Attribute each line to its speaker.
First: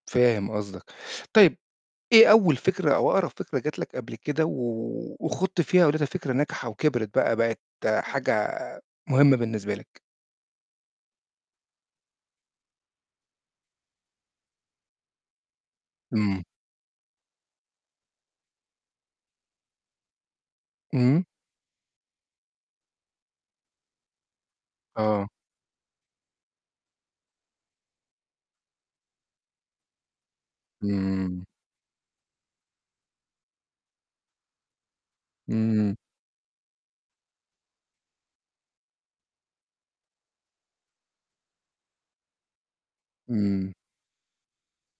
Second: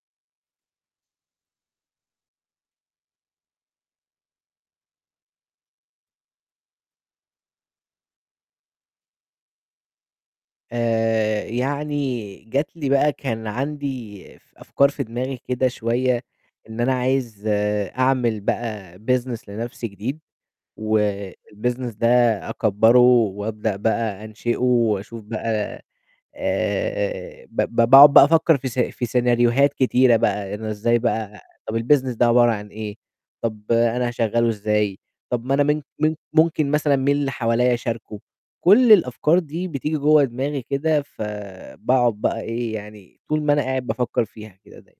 Speaker 1: فاهم قصدك. طيب إيه أول فكرة أو أقرب فكرة جات لك قبل كده و وخُضت فيها ولقيتها فكرة ناجحة وكبرِت بقى بقت حاجة مهمة بالنسبة لك؟
Speaker 2: آآ يعني جات لي بقى كان عندي ف أفكار في دماغي كده شوية
Speaker 1: إمم.
Speaker 2: إن أنا عايز أعمل بقى business لنفْسي جديد،
Speaker 1: إمم.
Speaker 2: والbusiness ده أكبَّره وابدأ بقى أنشئه، واشوف
Speaker 1: آه.
Speaker 2: بقى آآ ب ب باقعد بقى أفكر في س في سيناريوهات كتيرة بقى، إن إزاي بقى
Speaker 1: إمم.
Speaker 2: طَب الbusiness ده عبارة عن إيه، طَب أنا هاشغّله إزاي، طَب ما أنا من
Speaker 1: إمم.
Speaker 2: من ممكن مثلًا مين اللي حواليَّ أشاركه؟ كل الأفكار دي بتيجي جوّا دماغي كده، فباقعد بقى إيه، يعني طول ما أنا
Speaker 1: إمم.
Speaker 2: قاعد بافكر فيها كده داي